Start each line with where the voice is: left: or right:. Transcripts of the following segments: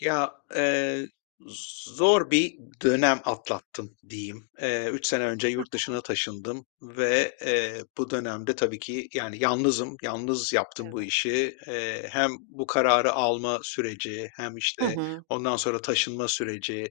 left: Ya, eee, zor bir dönem atlattım diyeyim. Eee, 3 sene önce
right: Hı
left: yurt
right: hı.
left: dışına taşındım ve, eee, bu dönemde tabii ki, yani, yalnızım. Yalnız yaptım bu
right: Evet.
left: işi. Eee, hem bu kararı alma süreci hem,
right: Hı
left: işte,
right: hı.
left: ondan sonra taşınma süreci,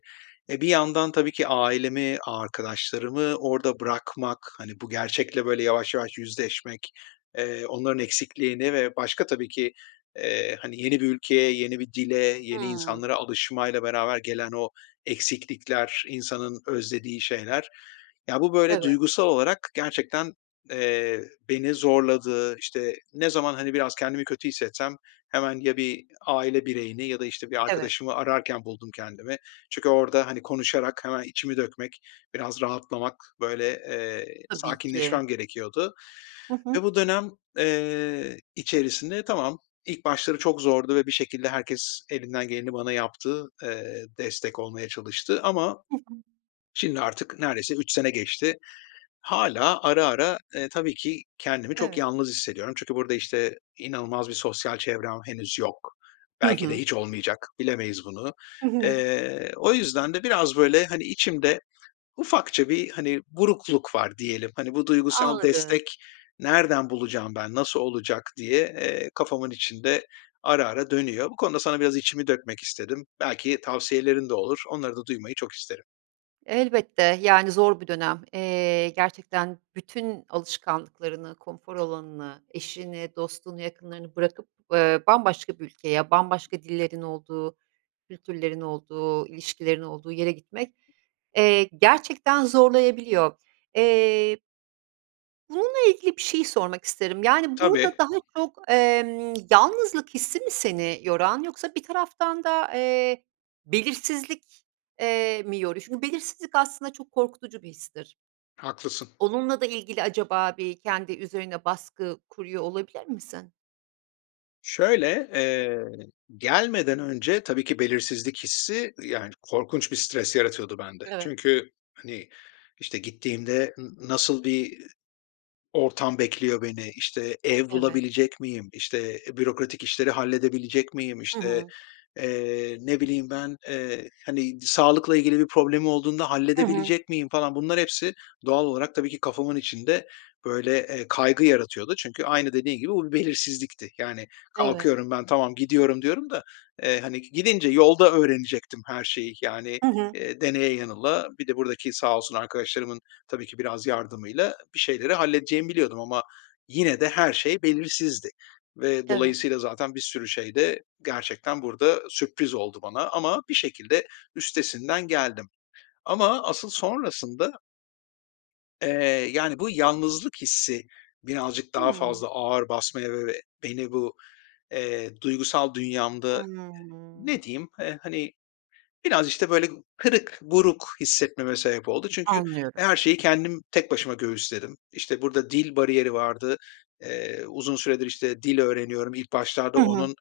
left: e, bir yandan tabii ki ailemi, arkadaşlarımı orada bırakmak, hani, bu gerçekle, böyle, yavaş yavaş yüzleşmek, eee, onların eksikliğini ve başka tabii ki, eee, hani, yeni bir ülkeye, yeni bir dile, yeni
right: Hımm.
left: insanlara alışmayla beraber gelen o eksiklikler, insanın özlediği şeyler, ya, bu, böyle,
right: Evet.
left: duygusal olarak gerçekten, eee, beni zorladı. İşte, ne zaman, hani, biraz kendimi kötü hissetsem hemen ya bir aile bireyini ya da, işte, bir
right: Evet.
left: arkadaşımı ararken buldum kendimi. Çünkü orada, hani, konuşarak hemen içimi dökmek, biraz rahatlamak, böyle, eee,
right: Tabii ki.
left: sakinleşmem gerekiyordu
right: Hı
left: ve
right: hı.
left: bu dönem, eee, içerisinde tamam, ilk başları çok zordu ve bir şekilde herkes elinden geleni bana yaptı, eee, destek olmaya çalıştı. Ama
right: Hı hı.
left: şimdi artık neredeyse 3 sene geçti. Hâlâ ara ara, eee, tabii ki kendimi çok
right: Evet.
left: yalnız hissediyorum çünkü burada, işte, inanılmaz bir sosyal çevrem henüz yok.
right: Hı
left: Belki de
right: hı.
left: hiç olmayacak, bilemeyiz bunu.
right: Hı hı.
left: Eee, o yüzden de biraz, böyle, hani, içimde ufakça bir, hani, burukluk var diyelim. Hani, "Bu duygusal
right: Anladım.
left: destek nereden bulacağım ben, nasıl olacak?" diye, eee, kafamın içinde ara ara dönüyor. Bu konuda sana biraz içimi dökmek istedim. Belki tavsiyelerin de olur. Onları da duymayı çok isterim.
right: Elbette, yani, zor bir dönem. Eee, gerçekten bütün alışkanlıklarını, konfor alanını, eşini, dostunu, yakınlarını bırakıp, ııı, bambaşka bir ülkeye, bambaşka dillerin olduğu, kültürlerin olduğu, ilişkilerin olduğu yere gitmek, eee, gerçekten zorlayabiliyor. Eee bununla ilgili bir şey sormak isterim. Yani,
left: Tabii.
right: burada daha çok, emm, yalnızlık hissi mi seni yoran yoksa bir taraftan da, eee, belirsizlik, eee, mi yoruyor? Çünkü belirsizlik aslında çok korkutucu bir histir.
left: Haklısın.
right: Onunla da ilgili, acaba bir kendi üzerine baskı kuruyor olabilir misin?
left: Şöyle, eee, gelmeden önce tabii ki, belirsizlik hissi, ııı, yani, korkunç bir stres yaratıyordu bende.
right: Evet.
left: Çünkü, hani, işte, gittiğimde n nasıl bir ortam bekliyor beni, işte, ev
right: Evet.
left: bulabilecek miyim? İşte, e, bürokratik işleri halledebilecek miyim?
right: Hı
left: İşte,
right: hı.
left: eee, ne bileyim ben, eee, hani, d sağlıkla ilgili bir problemim olduğunda
right: Hı hı.
left: halledebilecek miyim falan, bunlar hepsi doğal olarak tabii ki kafamın içinde, böyle, eee, kaygı yaratıyordu çünkü aynı dediğin gibi bu bir belirsizlikti. Yani,
right: Evet.
left: kalkıyorum ben, "tamam gidiyorum" diyorum da, eee, hani, gidince yolda öğrenecektim her şeyi. Yani,
right: Hı hı.
left: eee, deneye yanıla, bir de buradaki sağ olsun arkadaşlarımın tabii ki, biraz yardımıyla bir şeyleri halledeceğimi biliyordum ama yine de her şey belirsizdi. Ve
right: Evet.
left: dolayısıyla zaten bir sürü şey de gerçekten burada sürpriz oldu bana ama bir şekilde üstesinden geldim. Ama asıl sonrasında eee, yani, bu yalnızlık hissi birazcık daha
right: Hımm.
left: fazla ağır basmaya ve ve beni bu, eee, duygusal dünyamda
right: Hımm.
left: ne diyeyim? Eee, hani, biraz, işte, böyle, kırık, buruk hissetmeme sebep oldu. Çünkü, e,
right: Anlıyorum.
left: her şeyi kendim tek başıma göğüsledim. İşte, burada dil bariyeri vardı. Eee, uzun süredir, işte, dil öğreniyorum. İlk başlarda
right: Hı hı.
left: onun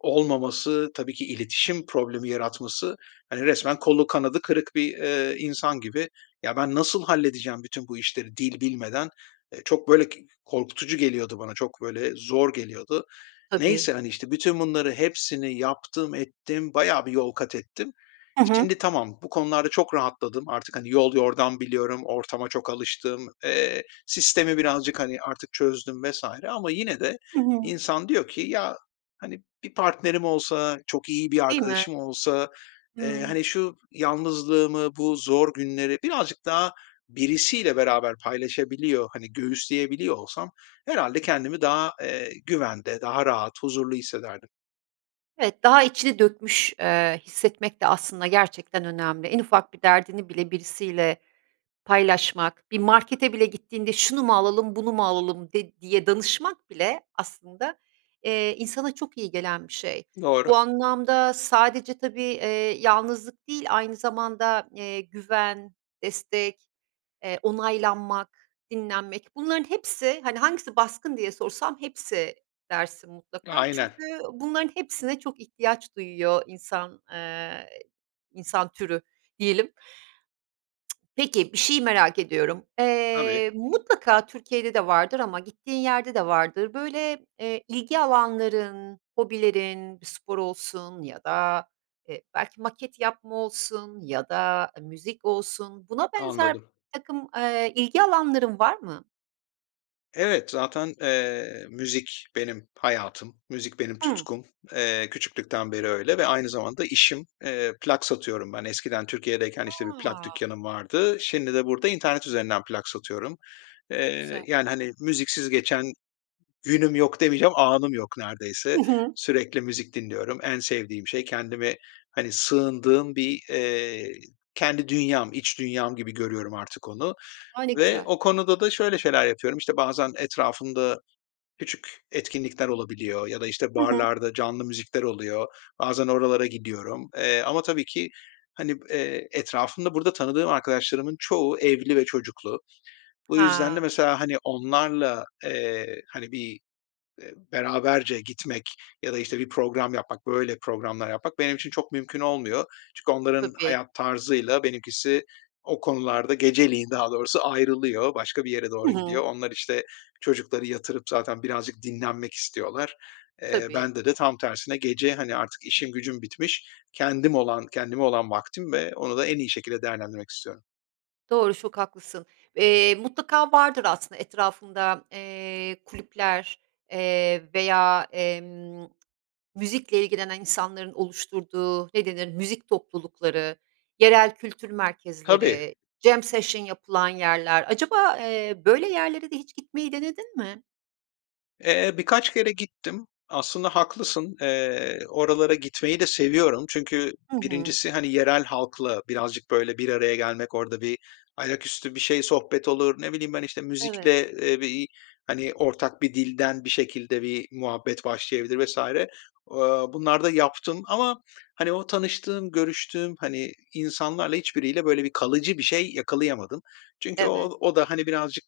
left: olmaması, tabii ki iletişim problemi yaratması, hani, resmen kolu kanadı kırık bir, ııı, insan gibi ya, ben nasıl halledeceğim bütün bu işleri dil bilmeden? Eee, çok, böyle, k korkutucu geliyordu bana, çok böyle zor geliyordu. Neyse,
right: Tabii.
left: hani, işte, bütün bunları hepsini yaptım, ettim, bayağı bir yol katettim.
right: Hı hı.
left: Şimdi tamam, bu konularda çok rahatladım. Artık, hani, yol yordam biliyorum, ortama çok alıştım, eee, sistemi birazcık, hani, artık çözdüm vs. ama yine de
right: Hı hı.
left: insan diyor ki "Ya, hani, bir partnerim olsa, çok iyi bir
right: Değil mi?
left: arkadaşım olsa, eee,
right: Hıı.
left: hani, şu yalnızlığımı, bu zor günleri birazcık daha birisiyle beraber paylaşabiliyor, hani, göğüsleyebiliyor olsam herhâlde kendimi daha, eee, güvende, daha rahat, huzurlu hissederdim."
right: Evet, daha içini dökmüş, eee, hissetmek de aslında gerçekten önemli. En ufak bir derdini bile birisiyle paylaşmak, bir markete bile gittiğinde şunu mu alalım bunu mu alalım de diye danışmak bile aslında, eee, insana çok iyi gelen bir şey.
left: Doğru.
right: Bu anlamda sadece tabii, eee, yalnızlık değil aynı zamanda, eee, güven, destek, eee, onaylanmak, dinlenmek bunların hepsi, hani, hangisi baskın diye sorsam hepsi dersin mutlaka.
left: Aynen.
right: Çünkü bunların hepsine çok ihtiyaç duyuyor insan, eee, insan türü diyelim. Peki, bir şeyi merak ediyorum.
left: Tabii.
right: Eee, mutlaka Türkiye'de de vardır ama gittiğin yerde de vardır. Böyle, eee, ilgi alanların, hobilerin bir spor olsun ya da, eee, belki maket yapma olsun ya da müzik olsun. Buna benzer
left: Anladım.
right: birtakım, eee, ilgi alanların var mı?
left: Evet. Zaten, eee, müzik benim hayatım. Müzik benim
right: Hımm.
left: tutkum. Eee, küçüklükten beri öyle ve aynı zamanda işim. Eee, plak satıyorum ben. Eskiden Türkiye'deyken işte bir plak
right: A!
left: dükkânım vardı. Şimdi de burada internet üzerinden plak satıyorum.
right: Çok
left: Eee,
right: güzel.
left: yani, hani, müziksiz geçen günüm yok demeyeceğim, anım yok neredeyse.
right: Hı hı.
left: Sürekli müzik dinliyorum. En sevdiğim şey. Kendimi, hani, sığındığım bir, eee, kendi dünyam, iç dünyam gibi görüyorum artık onu
right: A, ne
left: ve
right: güzel.
left: o konuda da şöyle şeyler yapıyorum. İşte, bazen etrafımda küçük etkinlikler olabiliyor ya da, işte,
right: Hı hı.
left: barlarda canlı müzikler oluyor. Bazen oralara gidiyorum. Eee, ama tabii ki, hani, b eee etrafımda burada tanıdığım arkadaşlarımın çoğu evli ve çocuklu. Bu yüzden de
right: Ha.
left: mesela hani onlarla, eee, hani bir, eee, beraberce gitmek ya da, işte, bir program yapmak, böyle, programlar yapmak benim için çok mümkün olmuyor. Çünkü onların
right: Tabii.
left: hayat tarzıyla benimkisi o konularda geceliğin daha doğrusu ayrılıyor. Başka bir yere
right: Hı
left: doğru gidiyor.
right: hı.
left: Onlar işte çocukları yatırıp zaten birazcık dinlenmek istiyorlar. Eee,
right: Tabii.
left: bende de tam tersine gece, hani, artık işim gücüm bitmiş, kendim olan kendime olan vaktim ve onu da en iyi şekilde değerlendirmek istiyorum.
right: Doğru, çok haklısın. Eee, mutlaka vardır aslında etrafında, eee, kulüpler, eee, veya, emm, müzikle ilgilenen insanların oluşturduğu ne denir müzik toplulukları, yerel kültür
left: Tabii.
right: merkezleri, jam session yapılan yerler. Acaba, eee, böyle yerlere de hiç gitmeyi denedin mi?
left: Eee, birkaç kere gittim. Aslında haklısın, eee, oralara gitmeyi de seviyorum çünkü
right: Hı hı.
left: 1'incisi hani, yerel halkla birazcık, böyle, bir araya gelmek, orada bir ayaküstü bir şey sohbet olur, ne bileyim ben, işte,
right: Evet.
left: müzikle, eee, bir, hani, ortak bir dilden bir şekilde bir muhabbet başlayabilir vs. Aaa, bunları da yaptım ama hani, o tanıştığım, görüştüğüm, hani, insanlarla hiçbiriyle böyle bir kalıcı bir şey yakalayamadım. Çünkü
right: Evet.
left: o o da hani, birazcık,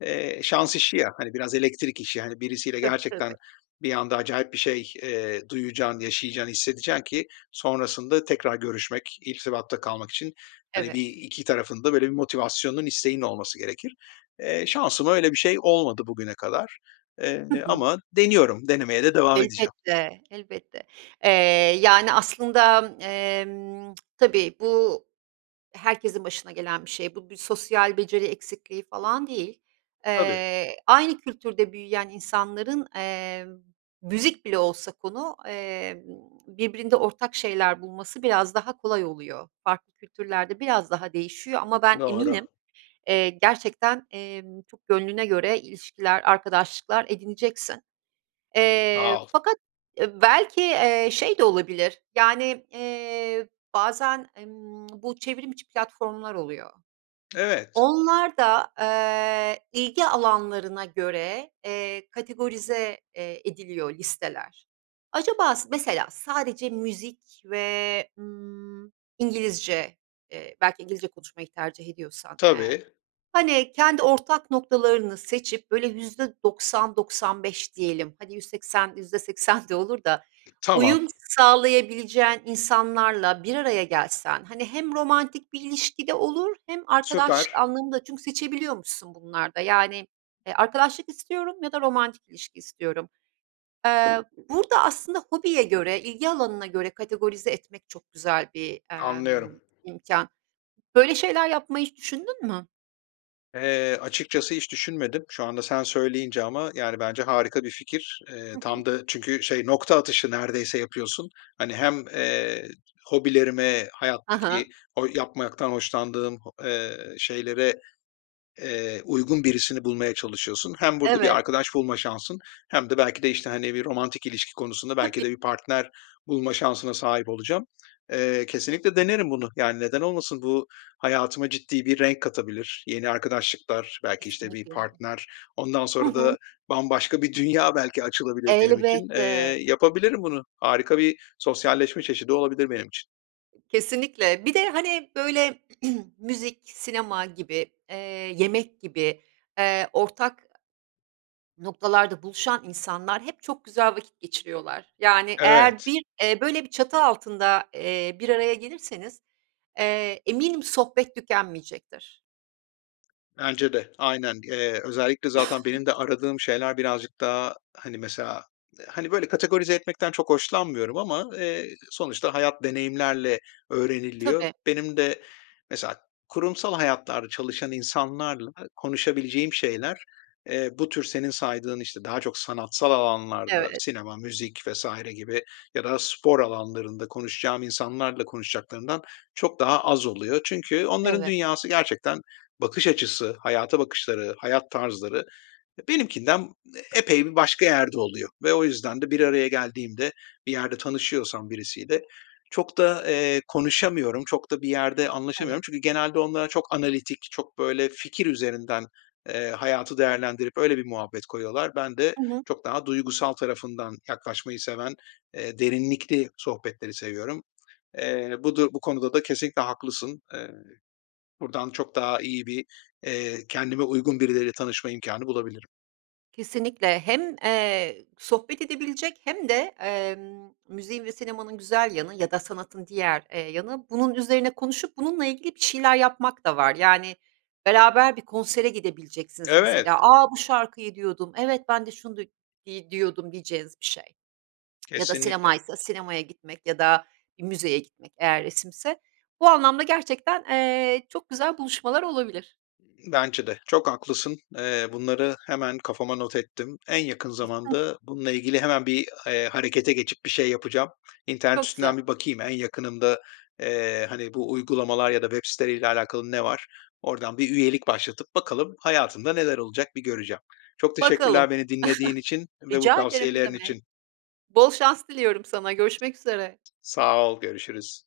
left: eee, şans işi ya, hani, biraz elektrik işi. Hani, birisiyle
right: Tabii,
left: gerçekten
right: tabii.
left: bir anda acayip bir şey, eee, duyacaksın, yaşayacağın, hissedeceksin ki sonrasında tekrar görüşmek, irtibatta kalmak için, hani, bir
right: Evet.
left: iki tarafın da böyle bir motivasyonunun isteğinin olması gerekir. Eee, şansıma öyle bir şey olmadı bugüne kadar. Eee,
right: Hı hı.
left: ama deniyorum, denemeye de devam edeceğim.
right: Elbette, elbette. Eee, yani, aslında, emm, tabii bu herkesin başına gelen bir şey. Bu bir sosyal beceri eksikliği falan değil.
left: Tabii.
right: Eee, aynı kültürde büyüyen insanların, eee, müzik bile olsa konu, eee, birbirinde ortak şeyler bulması biraz daha kolay oluyor. Farklı kültürlerde biraz daha değişiyor. Ama ben
left: Doğru.
right: eminim, eee, gerçekten, eee, çok gönlüne göre ilişkiler, arkadaşlıklar edineceksin. Eee,
left: Sağ ol.
right: fakat, eee, belki, eee, şey de olabilir, yani, eee, bazen, emm, bu çevrim içi platformlar oluyor.
left: Evet.
right: Onlarda, eee, ilgi alanlarına göre, eee, kategorize, eee, ediliyor listeler. Acaba s mesela sadece müzik ve, ımm, İngilizce, eee, belki İngilizce konuşmayı tercih ediyorsan eğer.
left: Tabii.
right: Hani, kendi ortak noktalarını seçip, böyle %90-%95 diyelim, hani, %80-%80 de olur da
left: Tamam.
right: uyum sağlayabileceğin insanlarla bir araya gelsen, hani, hem romantik bir ilişki de olur hem arkadaşlık
left: Süper.
right: anlamında çünkü seçebiliyormuşsun bunlarda, yani, arkadaşlık istiyorum ya da romantik ilişki istiyorum. Eee, burada aslında hobiye göre, ilgi alanına göre kategorize etmek çok güzel bir, emm,
left: Anlıyorum.
right: imkân. Böyle şeyler yapmayı hiç düşündün mü?
left: Eee, açıkçası hiç düşünmedim. Şu anda sen söyleyince ama yani, bence harika bir fikir. Eee,
right: Hı
left: tam
right: hı.
left: da çünkü şey nokta atışı neredeyse yapıyorsun. Hani, hem, eee, hobilerime,
right: Ha ha.
left: hayattaki o yapmaktan hoşlandığım ho eee, şeylere, eee, uygun birisini bulmaya çalışıyorsun. Hem burada bir
right: Evet.
left: arkadaş bulma şansın hem de belki de işte, hani, bir romantik ilişki konusunda belki
right: Tabii.
left: de bir partner bulma şansına sahip olacağım. Eee, kesinlikle denerim bunu. Yani, neden olmasın? Bu hayatıma ciddi bir renk katabilir, yeni arkadaşlıklar belki, işte, bir
right: Kesinlikle.
left: partner, ondan
right: Hı
left: sonra da
right: hı.
left: bambaşka bir dünya belki açılabilir benim için. Eee,
right: Elbette.
left: yapabilirim bunu. Harika bir sosyalleşme çeşidi olabilir benim için.
right: Kesinlikle. Bir de, hani, böyle müzik, sinema gibi, eee, yemek gibi, eee, ortak, aaa, noktalarda buluşan insanlar hep çok güzel vakit geçiriyorlar. Yani, eğer
left: Evet.
right: bir, eee, böyle bir çatı altında, eee, bir araya gelirseniz, eee, eminim sohbet tükenmeyecektir.
left: Bence de. Aynen. Eee, özellikle zaten benim de aradığım şeyler birazcık daha, hani, mesela, hani, böyle, kategorize etmekten çok hoşlanmıyorum ama eee, sonuçta hayat deneyimlerle öğreniliyor.
right: Tabii.
left: Benim de mesela kurumsal hayatlarda çalışan insanlarla konuşabileceğim şeyler, eee, bu tür senin saydığın, işte, daha çok sanatsal alanlarda
right: Evet.
left: sinema, müzik vs. gibi ya da spor alanlarında konuşacağım insanlarla konuşacaklarından çok daha az oluyor. Çünkü onların
right: Evet.
left: dünyası gerçekten bakış açısı, hayata bakışları, hayat tarzları ya benimkinden epey bir başka yerde oluyor. Ve o yüzden de bir araya geldiğimde, bir yerde tanışıyorsam birisiyle çok da, eee, konuşamıyorum, çok da bir yerde
right: Evet.
left: anlaşamıyorum çünkü genelde onlara çok analitik, çok böyle fikir üzerinden, eee, hayatı değerlendirip öyle bir muhabbet koyuyorlar. Ben de
right: Hı hı.
left: çok daha duygusal tarafından yaklaşmayı seven, eee, derinlikli sohbetleri seviyorum. Eee, bu du bu konuda da kesinlikle haklısın. Eee, buradan çok daha iyi bir, eee, kendime uygun birileriyle tanışma imkânı bulabilirim.
right: Kesinlikle. Hem, eee, sohbet edebilecek hem de, emm, müziğin ve sinemanın güzel yanı ya da sanatın diğer, eee, yanı bunun üzerine konuşup bununla ilgili bir şeyler yapmak da var. Yani, beraber bir konsere gidebileceksiniz.
left: Evet.
right: Mesela A, bu şarkıyı diyordum. Evet, ben de şunu duy iii, diyordum diyeceğiniz bir şey. Ya da
left: Kesinlikle.
right: sinemaysa sinemaya gitmek ya da bir müzeye gitmek eğer resimse. Bu anlamda gerçekten, eee, çok güzel buluşmalar olabilir.
left: Iıı, bence de. Çok haklısın. Eee, bunları hemen kafama not ettim. En yakın zamanda bununla ilgili hemen bir, eee, harekete geçip bir şey yapacağım. İnternet
right: Çok güzel.
left: üstünden bir bakayım en yakınımda, eee, hani, bu uygulamalar ya da web siteleriyle alakalı ne var. Oradan bir üyelik başlatıp bakalım hayatımda neler olacak bir göreceğim. Çok
right: Bakalım.
left: teşekkürler beni dinlediğin için ve bu
right: Rica ederim, ne
left: tavsiyelerin
right: demek.
left: için.
right: Bol şans diliyorum sana. Görüşmek üzere.
left: Sağ ol, görüşürüz.